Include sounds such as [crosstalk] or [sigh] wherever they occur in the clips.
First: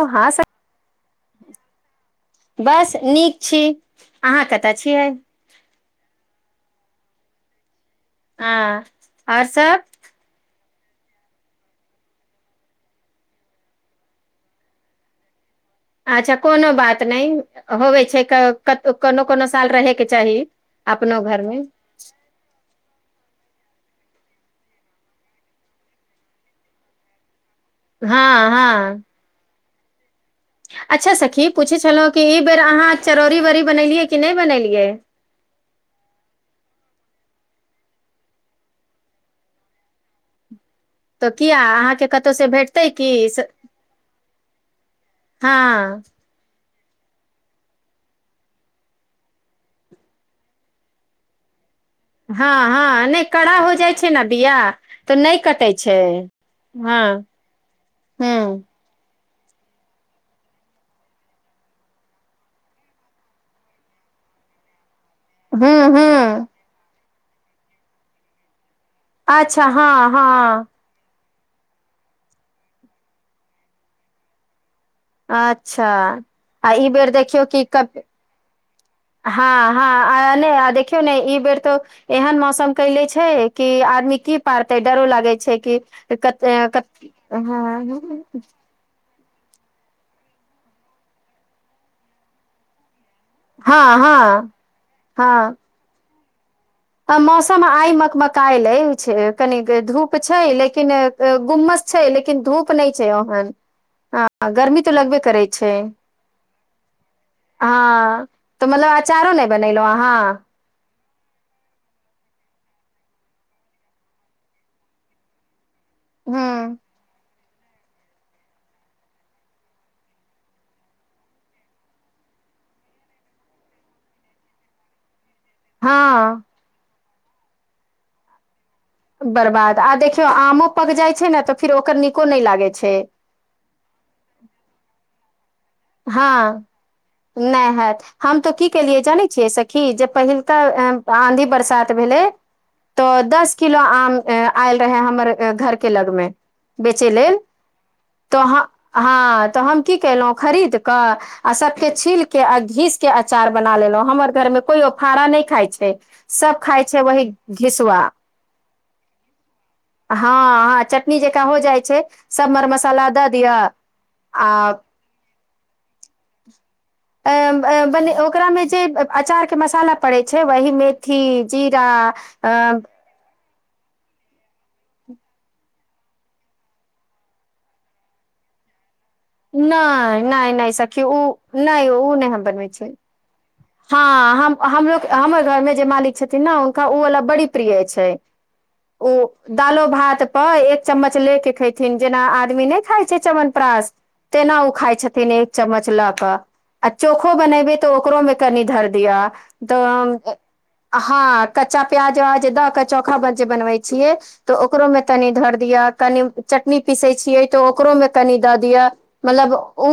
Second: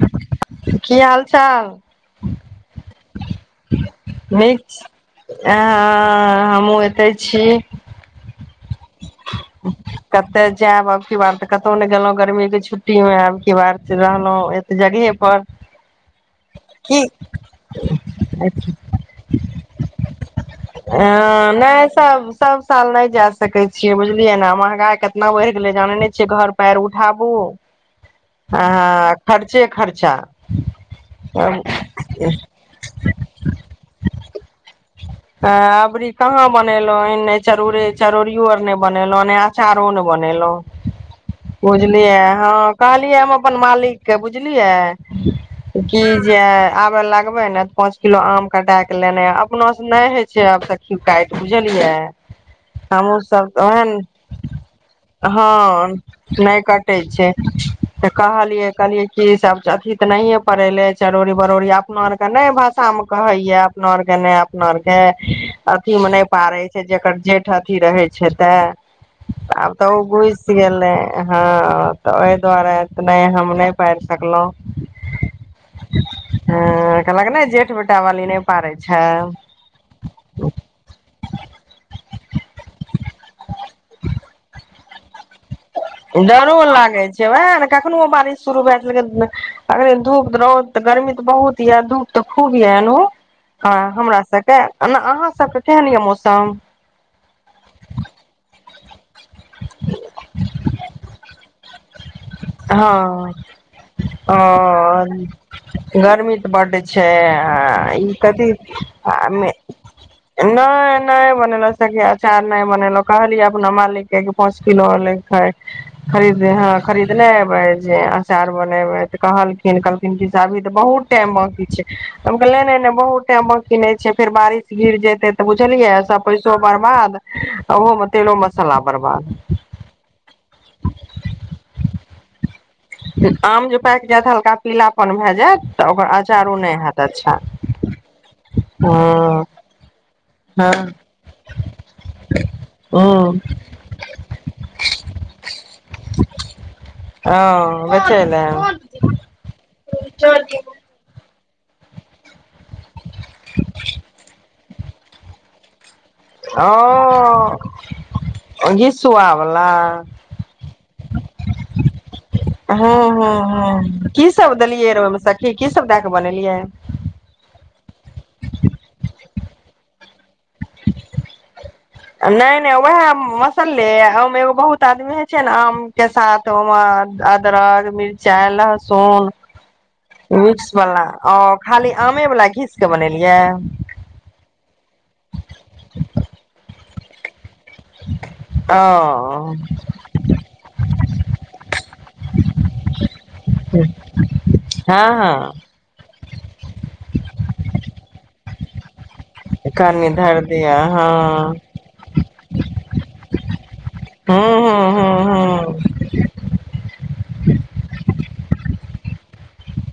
हँ सर की हाल चाल बस छी अहाँ कतय नीक छी छियै आ हमहु एतय छी हँ आओर सब कतय जायब आब की बार तऽ कतहु ने गेलो गर्मी के छुट्टी में आब की बार रहलो एत जगहे पर अच्छा कोनो बात की अ नहि होवै छै कोनो कोनो साल रहयके चाही ह अपनो घरमे नहि सब सब साल नहि जा सकै छियै बुझलियै ने महगा केितना बढ़ि गेलै जाने छियै घर पयर उठाबू हँ हँ से खर्चा अच्छा सखी पूछै छलहुँ कि ई बेर अहाँ चरौरी वरी बनेलियै कि नहि बनेलियै ह अबरी कहाँ बनेलो नय चरोरे चरौरियो आर नय बनेेलौ ने अचारो ने बनेेलऊ तत बुझलियै हँ कहलियै हम अपन मालिकके बुझलियै हँ की जे आब लगबे ने तऽ पाँंच किलो आम कटा के लेने अपना से न नहि होय छै आब सखी काटि बुझल लिय हँ हँ नहि हमहूँसभ कड़ा तऽ हो जाइ ओहन छै ने बिया तऽ नहि कटै छै हँ नहि कटै हँ छै त ह कहलियै कहलियै कि सब अथी ते नहिये पड़ेेले चरौड़ी बरौरी अपना आर के नय भाषा में कहेये अपना आर के ने अपना आर के ह अथी ह मे नहि पारय छै जेकर जेठ अथी रहै छै तऽ अच्छा आब तऽ ओ हँ घुइस हँ गेलै हँ तऽ ओहि दुआरे नहि हम नहि पारि सकलहुँ अच्छा हँ आ ई बेर कहलक ने देखियौ कि जेठ कब बेटा वाली नहि पारै छै हँ हँ आनय देखियौ ने ई बेर त एहन मौसम कले छैय कि आदमी की पारतय डरो लागय छैय। डरो लागै छैय उएह ने कखनो बारिश शुरू भए गेल। अगरे धूप रौत तऽ गर्मी तऽ बहुत य धूप तऽ खूब य एनहो। हँ हमरा सबके ओना हँ अहाँसभके केहन यए मौसम आ मौसम आइ मकमकइल यै छै कनी धूप छै लेकिन गुम्मस छै लेकिन धूप नहि छै हँ ओहन ह ओ गर्मी तऽ लगबे करै छै गर्मी तऽ बड्ड छै आ हँ ई कथी तऽ मतलब अचारो नहि आमे बनेलहुँ अहाँ नय नय बनेलो सखि अचार नय बनेलो कहलियै अपना मालिक के पांच किलो और ले के खायी खरीदने हँ हूँ खरीदने यैब आचार बनेबै तऽ कहलखिन कहलखिनसे अभी तऽ बहुत टाइम बाकी छै हम कहलिय नय नय नय बहुत टाइम बाकि नै छै फेर बारिश गिर जेते तऽ बुझलियै सब हँ पैसो बरबाद ओहो मे तेलो मसाला बर्बाद आ देखियौ आमो पक जाइ छै ने तऽ फिर ओकर नीको नहि लागै छै आम जे पाकि जायत हल्का पीलापन भए जायत तऽ ओकर अचारो हँ नहि हैत अच्छा नहि हैत हम तऽ की केलियै जानै हँ छियै सखी जे पहिल तऽ हँ आँधी बरसात भेलै तऽ हँ दस किलो आम आयल रहे हमर घरके लगमे बेचै लेल बेचै तो लए हँ हाँ तऽ हम की केलहुँ खरीद के आ सबके छील के आ घीस के अचार बना लेलहुँ हमर घर मे कोयो फाड़ा नहि खाइ छैय सब खााय छैय वही ओ घिसवा। घिसुआ वला हँ हँ चटनी जेकाँ हो जाइ छैय सभ मर हँ मसाला दऽ हँ दिअ हँ की सब आ देलियै र ओहिमे सखी की सब दए क बनेलियै? अ अब ओकरामे जे अचार के मसाला पड़ैत छैय वही मेथी जीर नय नय उएह मस्त सनलै ओहिमे एगो बहुत आदमी होइ छैय ने आमके साथ ओहिमे अदरक मिरचाइ लहसुन नय नय मिक्स नय वाला सखी ओ नय खाली ओ आमे नय हम वाला बनबै घीस के छी। बनेलियै हँ हम हमो हमर घरमे जे मालिक छथिन ने हुनका ओवला बड़ी प्रिय छैय ओ दालो भात पर एक चम्मच ले के खेथिन जेना आदमी नय खाय छैय। चमनप्रास तेना ओ खाइ हँ छथिन हँ एक चम्मच लऽ कऽ। आ चोखो बनेबै तो ओकरोमे कनी धर दिया। कनि त धरि दिअ हँ कच्चा प्याज व जे द क चोखा जे बनबय छियै हूँ त ओकरो हूँ में हूँ तनी धर हूँ दिऔ कनी चटनी पीसै छियै त ओकरो मे कनि द दिअ मतलब ओ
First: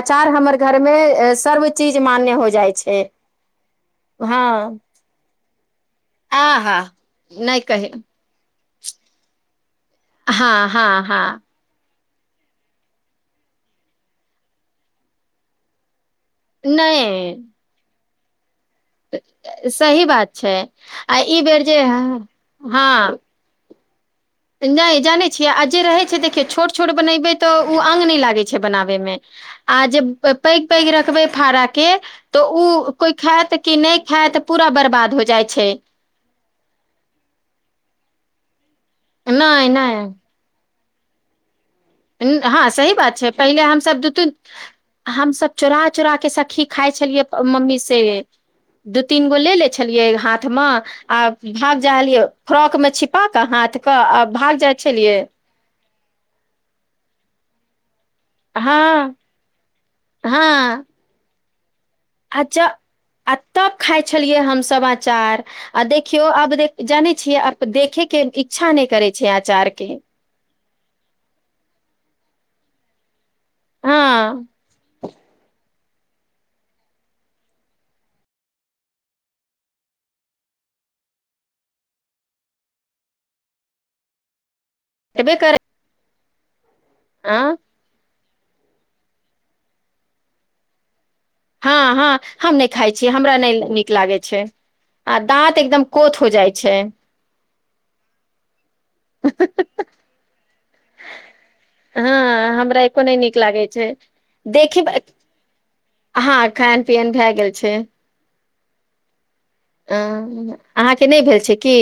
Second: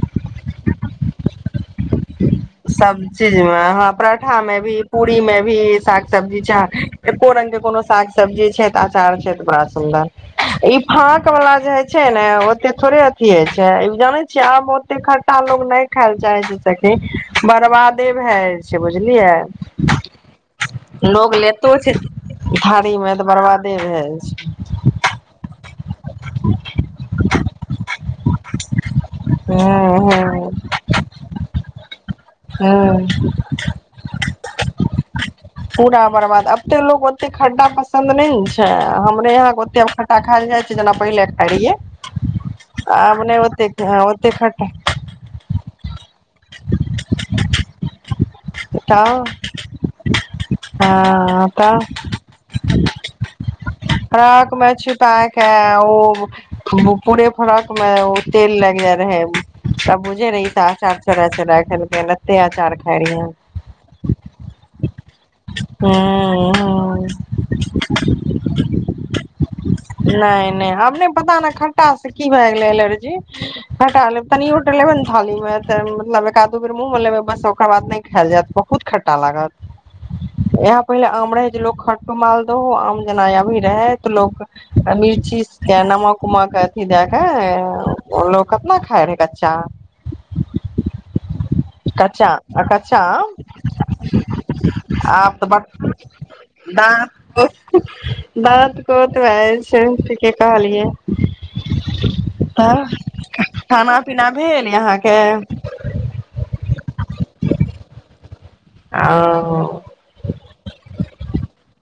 अचार हमर घर मे सर्व चीज मान्य हो जाइ छै सब चीज मे हँ पराठा हँ में भी पूरी में भी साग सब्जी आहा छैय एको रंग के नहि कोनो कही साग सब्जी छैय त अचार छैय बड़ा सुन्दर हँ ई हँ हँ [unintelligible] छैय ने ओते थोड़े अथी हय छैय ई जाने छियै आब ओते खटटा लोग नहि खाय ले चाही जैस कि नहि बरबादे भए बुझलियै सही बात छै आ लोग ई बेर लेतो जे छैय भारी मे हँ तऽ बरबाद से भेल नहि जानै छियै आ जे रहै छैय देखियौ छोट छोट बनेबै तऽ ओ अङ्ग नहि लागै छैय बनाबैमे। छै आ हूं जे हूं पैघ पैघ रखबै फड़ा के तऽ ओ कोइ हूं खायत कि नहि खायत पूरा बर्बाद हो जाइ छैय। पूरा बर्बाद अब ते लोग ओते खड्डा पसन्द ने ने छैय हमरे यहा के नहि ओते खड्डा नहि खायल जाय छैय जेना पहिले खाय रहिये। हँ सही बात छैय पहिले हमसभ दू ओते तीन खट हमसभ चोराह चोरा के सखी खाइ छलियै मम्मी से। दू खटाउ तीन गो ले ले छलियै हाथ मे आ हँ भाग जायै फ्रॉक मे छिपा कऽ हाथ क आ भाग फ्राकमे जाइ छलियै छिपाकै आ ओ पूरे फरक में ओ तेल हँ लागग जाय रहे बुझे रहे त हँ अचार चोरा चरा लत्ते आ ज आचार खाय रहिया आ तब खाइ छलियै हमसभ अचार आ ह देखियौ आब देख हू जानै छियै आब देखेके इच्छा नहि करै छै अचारके नहि नहि अपनहि पता नहि खटा की भए गेलै एलर्जी हँ हटा लेब तनि उट लेबै ने थाली मे त मतलब एक दू बेर मुँहमे लेबै बस ओकर बाद नहि खायल जायत बहुत खट्टा लागत। यहाँ पहिले आम रहै जे लोग खरटो माल दो आम जेना या भी रहै तो लोग हेबे मिर्ची करै के नमक उमक अथी दक हँ बोलो कितना खााय रहे कच्चा आम। हँ हँ कच्चा हम आ नहि खाइ कच्चा छियै हमरा नहि नीक लागै छै आ आम तऽ दाँत बस एकदम कोथ हो जाइ छै दाँत [unintelligible] दाँत [unintelligible] छैय ठीके कहलियै। हँ हमरा तब एको नहि नीक लागै छै खाना पीना भेल देखी यहाँके? हँ खायन पियन भए गेल छैय। आ अहाँके नहि भेल छै की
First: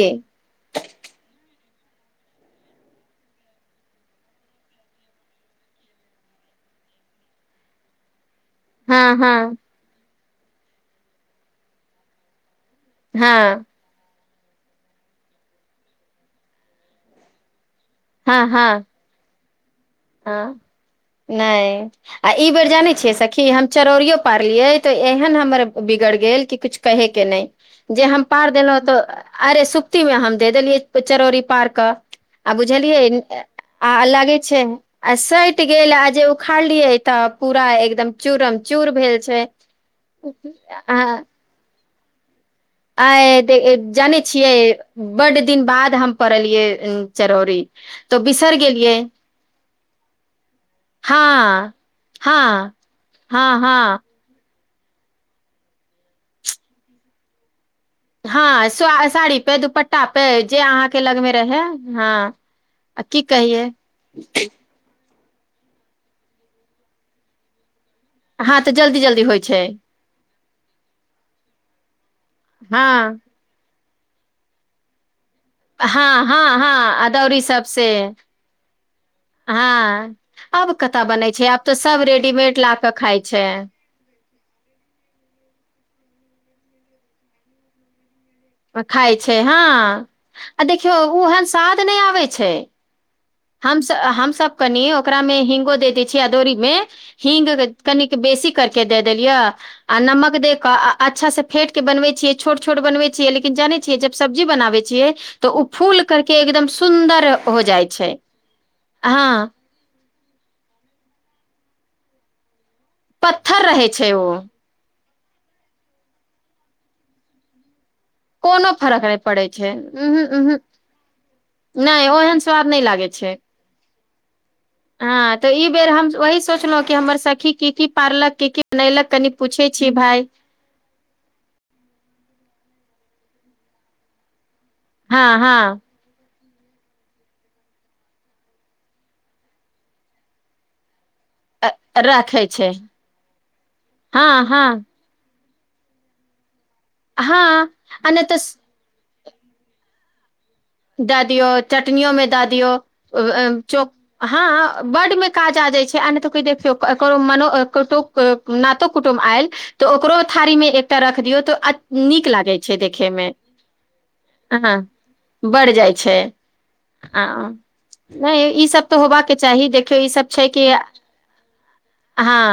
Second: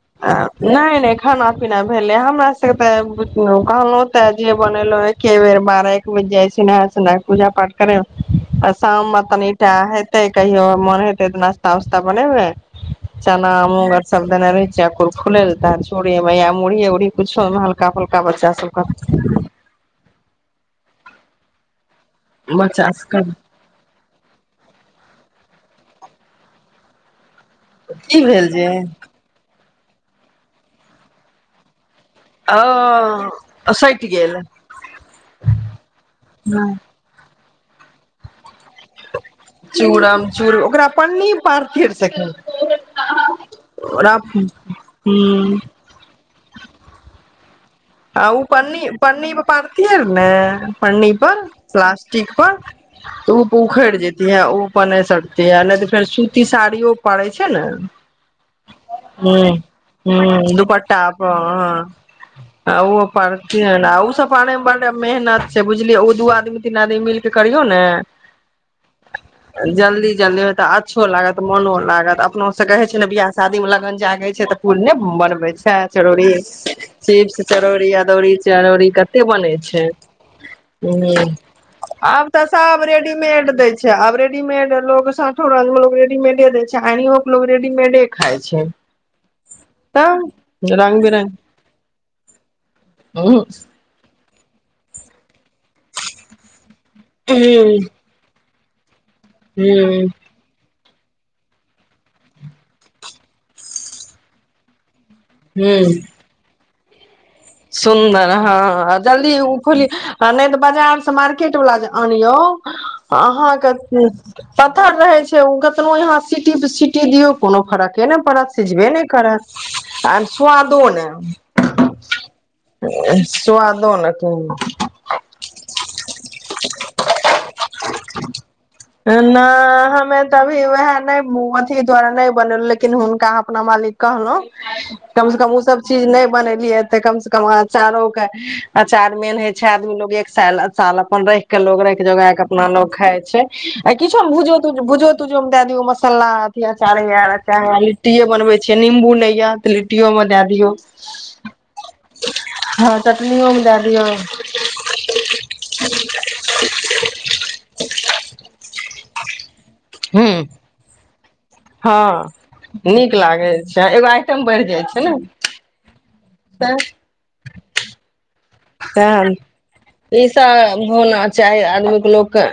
नहि नहि एखन पीना भेले हमरा सब के ते बुलंदियों कहलो त जे बनेलो एके बेर बारह एक बेज जाय नहाय सुनाय पूजा पाठ करै मे। आ हँ शाममे हँ तनिटा हेतै कहियो मोन हेतै तऽ नाास्ता उस्ता बनेबै। चना हँ मुंग सब देने रहै छियै फूलै लेल तै चूरे मे या मुड़ही उड़ ही किछो मे हल्का फल्का हँ बच्चा हँ सबका हँ नहि आ ई बेर बच्चा जानै छियै सखी सबके हम चरौरियो पारलियै तऽ एहन हमर बिगड़ गेल कि कुछ कहे के नहि जे हम की भेल पार जे देलहुँ तऽ अरे सुप्ती मे हम दे देलियै चरौड़री पार के आ बुझलियै ओ आ सटि गेल अलगे छै आ सटि गेल आ जे उखाड़लियै तऽ पूरा एकदम चूरम चूर भेल छै चूड़म चूड़ ओकरा पन्नी पार फिर सकी आ जानै छियै बड्ड हूँ दिन बाद हम परलियै चरौरी तो आ ओ बिसर पन्नी गेलियै पन्नी पर पड़ती ह ने पन्नी हँ पर प्लास्टिक हँ पर तऽ ओ हँ पो हँ उखड़ जेती है ओ अपनने सते नहि तऽ फेर सूती साड़ियो पड़ै छै ने हँ स साड़ी हूं पे दुपट्टा पे हूं जे अहाँके दुपट्टा लगमे रहय पर हँ ओ आ की पर कहियै ओस पारै मे मेहनत छै बुझलियै ओ दू आदमी तीन आदमी मिलके करियौ ने हँं तऽ जल्दी जल्दी होइ छै तऽ अच्छो लागत मोनो लागत अपनो से हँ कहे छै ने बियाह शादी मे लगन जागे छै ते पूल ने बन बै छै हँ चरौरी हँ हँ आ चिप्स दौरी सबसे चरौड़ी अदौरी चरौरी कते बनै छै हँ आब कतऽ बनै छै आब तऽ सब आब तऽ रेडीमेड ला सब कऽ खाइ छै रेडीमेड दै छै आब रेडीमेड लोग साठो राज म लोग रेडीमेडे दे छै अनियो के लोग रेडीमेडे खाइ छै खााय छै हँ आ तऽ देखियौ रंग ओहन साद नहि आबे छै बिरंग हम सब हम सब कनि ओकरा मे हिंग हिगो दैत छी अदौरी मे हींग हूँ कनिक बेसी करके दे देलिय आ हूँ नमक दे के अच्छा से फेट के बनवे छीयै छोट छोट बने छियै छिय लेकिन जानै छियै जब सब्जी बनाबै छियै तऽ ओ हूँ फूल करके एकदम सुन्दर हो जाइ छै सुन्दर हँ जल्दी ओ खोल ह नहि तऽ बजार से मार्केट वाला जे अनियौ पत्थर अहाँके रहै छै ओ पतर रहै छै कतनो आहाँ सिटी पर सिटी दियो कोनो फरके फरके नय पड़त कोनो सिझबे फरक नहि करत पड़ै छै आ उहूं कोनो उहूं स्वादो नइ नहि ओहन स्वाद नय लागे छै [unintelligible] हँ तऽ ई बेर हम वही सोचलहुँ कि हमर सखी की की पारलक कि की बनैलक कनि न पूछै छी हमे भाय तभी वएह नहि अथी द्वारा नहि बनेलौं लेकिन हुनका अपना मालिक कहलहु हँ कम से कम ओ सब हँ चीज नय बनेलियै तऽ कम से कम अचारो के अचार मेन होय छै आदमी लोग एक साल अचार ल अपन रैख के लोग रैख जोगा के रखै अपना छै लोग खााय छै आ किछो हँ भुजय तुजै हँ भुजय म दे दियै मसाला आ अथि अचार वै हँ चाहे आ नहि लिटये तऽ बनबै छै निबू नय त लिटियो म दे दए दियौ चटनियोमे दए दियौ हँ चटनियो मे दए चो दियौ हँ हाँ बर्ड मे काजा छै आ नहि तऽ देखियौ ककरो मनो कतोक के नतो कुटुम आयल तऽ ओकरो हुँ थारी मे एकटा रख दियौ तऽ अ नीक हँ लागे छै देखे मे अ त खेलोअ बढ़ि जाइ छै ह तहन देखियौ ई सब छै कि ईसभ होना चाही आदमीके लोक हँ क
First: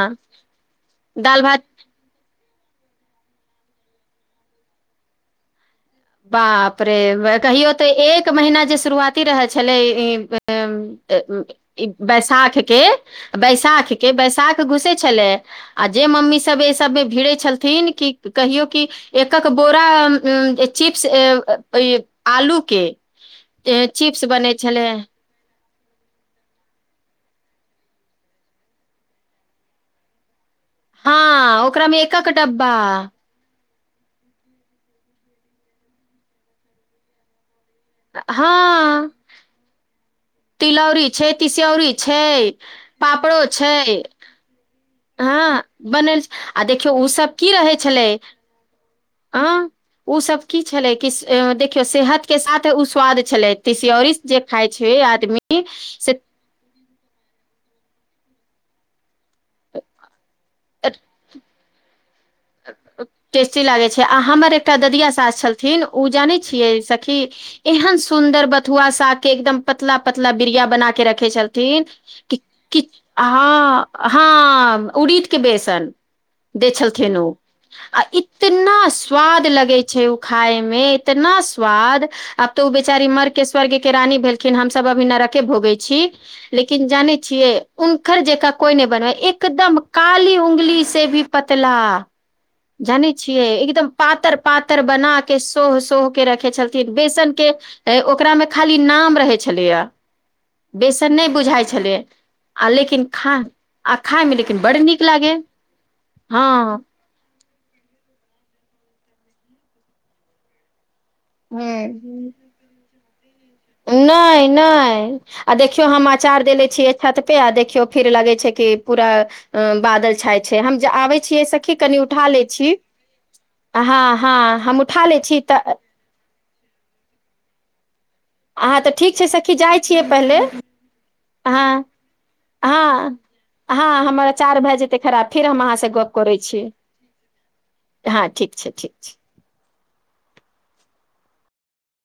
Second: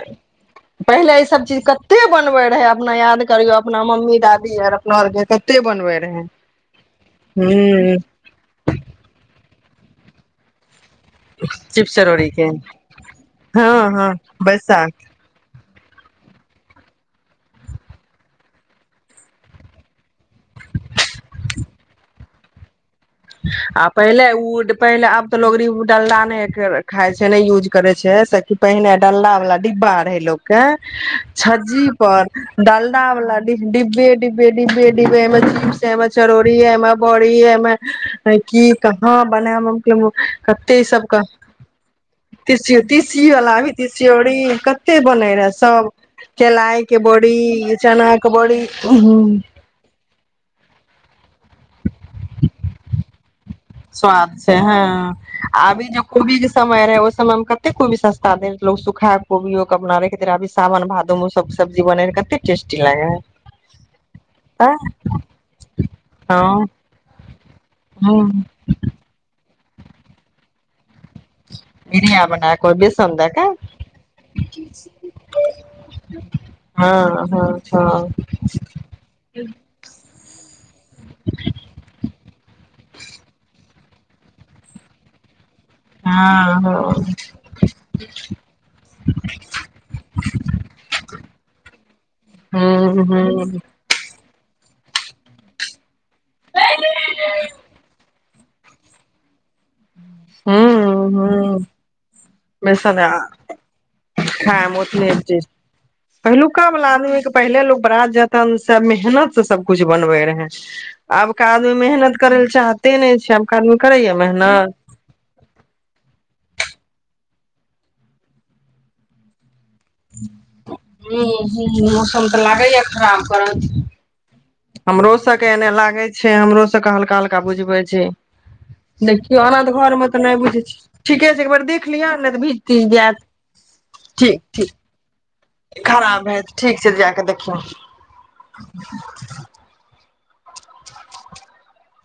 पहिले ई दालि सब भात चीज कते बनबे रहे अपना याद करियो अपना मम्मी दादी आर अपना आर के कते बनवे बाप रे कहियो तऽ एक महिना जे शुरुआती रहै छै भेलै इ बे चिप्स चरौड़ी बैसाख के हँ बैसाख हँ के बैसाख घुसे छलै आ जे मम्मी सब एहि सबमे भिड़े छलथिन कि कहियो कि एकक बोरा चिप्स ऐ अइ आलू के अ, आ चिप्स पहिले बनै उड छलै पहिले आब त लोग रियुड डल नहि खााय छै न यूज करे छै सब कि पहिने डला वाल डिब्बा रहे लोग क रहै हँ छज्जी ओकरामे एकक पर डब्बा डालडा वाला डि डब्बे डब्बे डब्बे डब्बे एमे चीप्स छै एमे चरौरी ये एमे बरी ये एमे की हँ कहाँ बनैब हम केलै कते ई सब तिलौरी क छै तिसियौरी छै तीसीयो तीसी पापड़ो वाला अभी छै तीसियोरी कते बने हँ रहे सभ बनल आ देखियौ केलायके ओ सब की रहै बड़ी छलै चनाक के बड़ी हू अं ओसभ की छलै कि देखियौ सेहत के साथ उ स्वाद छलै तिसियौरी स्वाद जे से खाइ छै हँ आदमी अभी जो से कोबी के समा समय रहै ओहि समय मे कते कोबी सस्ता दै सुखा कोबियो क अपना राख दे रहै अभि सावन भादो म उ सब सबजी बनै रहै टेस्टी लागैत छै आ हमर है एकटा ददिया सास छलथिन उ जानै हँ छियै सखी एहन हँ सुंन्दर बथुआ शाग के एकदम पतला पतला बिरिया बना के रख रखै छलखिन बिरिया कि बना कऽ कि बेसन दऽ कऽ ह हँ उड़ीद के बेसन दे छलथिन ओ [unintelligible] आ इतना स्वाद लगै छै उ खाय मे इतना स्वाद आब तो उ बेचारी मर के स्वर्ग के रानी भेलखिन हमसब अभी नरक के भोगै छी लेकिन हँ हँ जानै छियै उनखर जकाँ कोइ नहि बनबै एकदम काली उंगली से भी पतला हँ जानै छियै हूँ हूँ एकदम पा पातर पातर बना के सोह सोह के रखे छलथिन बेसन के ओकरा मे खाली नाम रहै छलैय हूँ बेसन नहि हूँ बुझाइ छलै आ बेसन लेकिन खा आ खायमे लेकिन बड्ड नीक लागै पहिलूका बला आदमी क पहिले लोक बरा जेतन से मेहनत से सबकुछ बनबे रहै आबका आदमी मेहनत हूँ करै लए चाहते नहि छै आबका आदमी करैया नहि मेहनत नहि आ देखियौ हम अचार देेले छियै छत पे आ देखियौ फिर लगै छै कि पूरा बादल छाय छै हम जे आबै हूं छियै सखी हूं कनि उठा मौसम तऽ लै छी लागैया खराब करत हँ हँ हम उठा हमरो लै छी सबके एने तऽ लागे छै हमरो सबके हल्का हल्का बुझबै छै अहाँ तऽ ठीक छै देखियौ सखी अना जाइ तऽ छियै घरमे तऽ नहि पहिले बुझै छि ठीके छै एकबर हँ देख लिय‌ नहितऽ भीज तीज हँ जायत हँ हमर ठीक अचार भए जेतै खराब फेर हम ठीक अहाँसँ गप खराब करै भैय जेते छी ठीक छै जाकऽ देखियौ हँ ठीक छै ठीक छै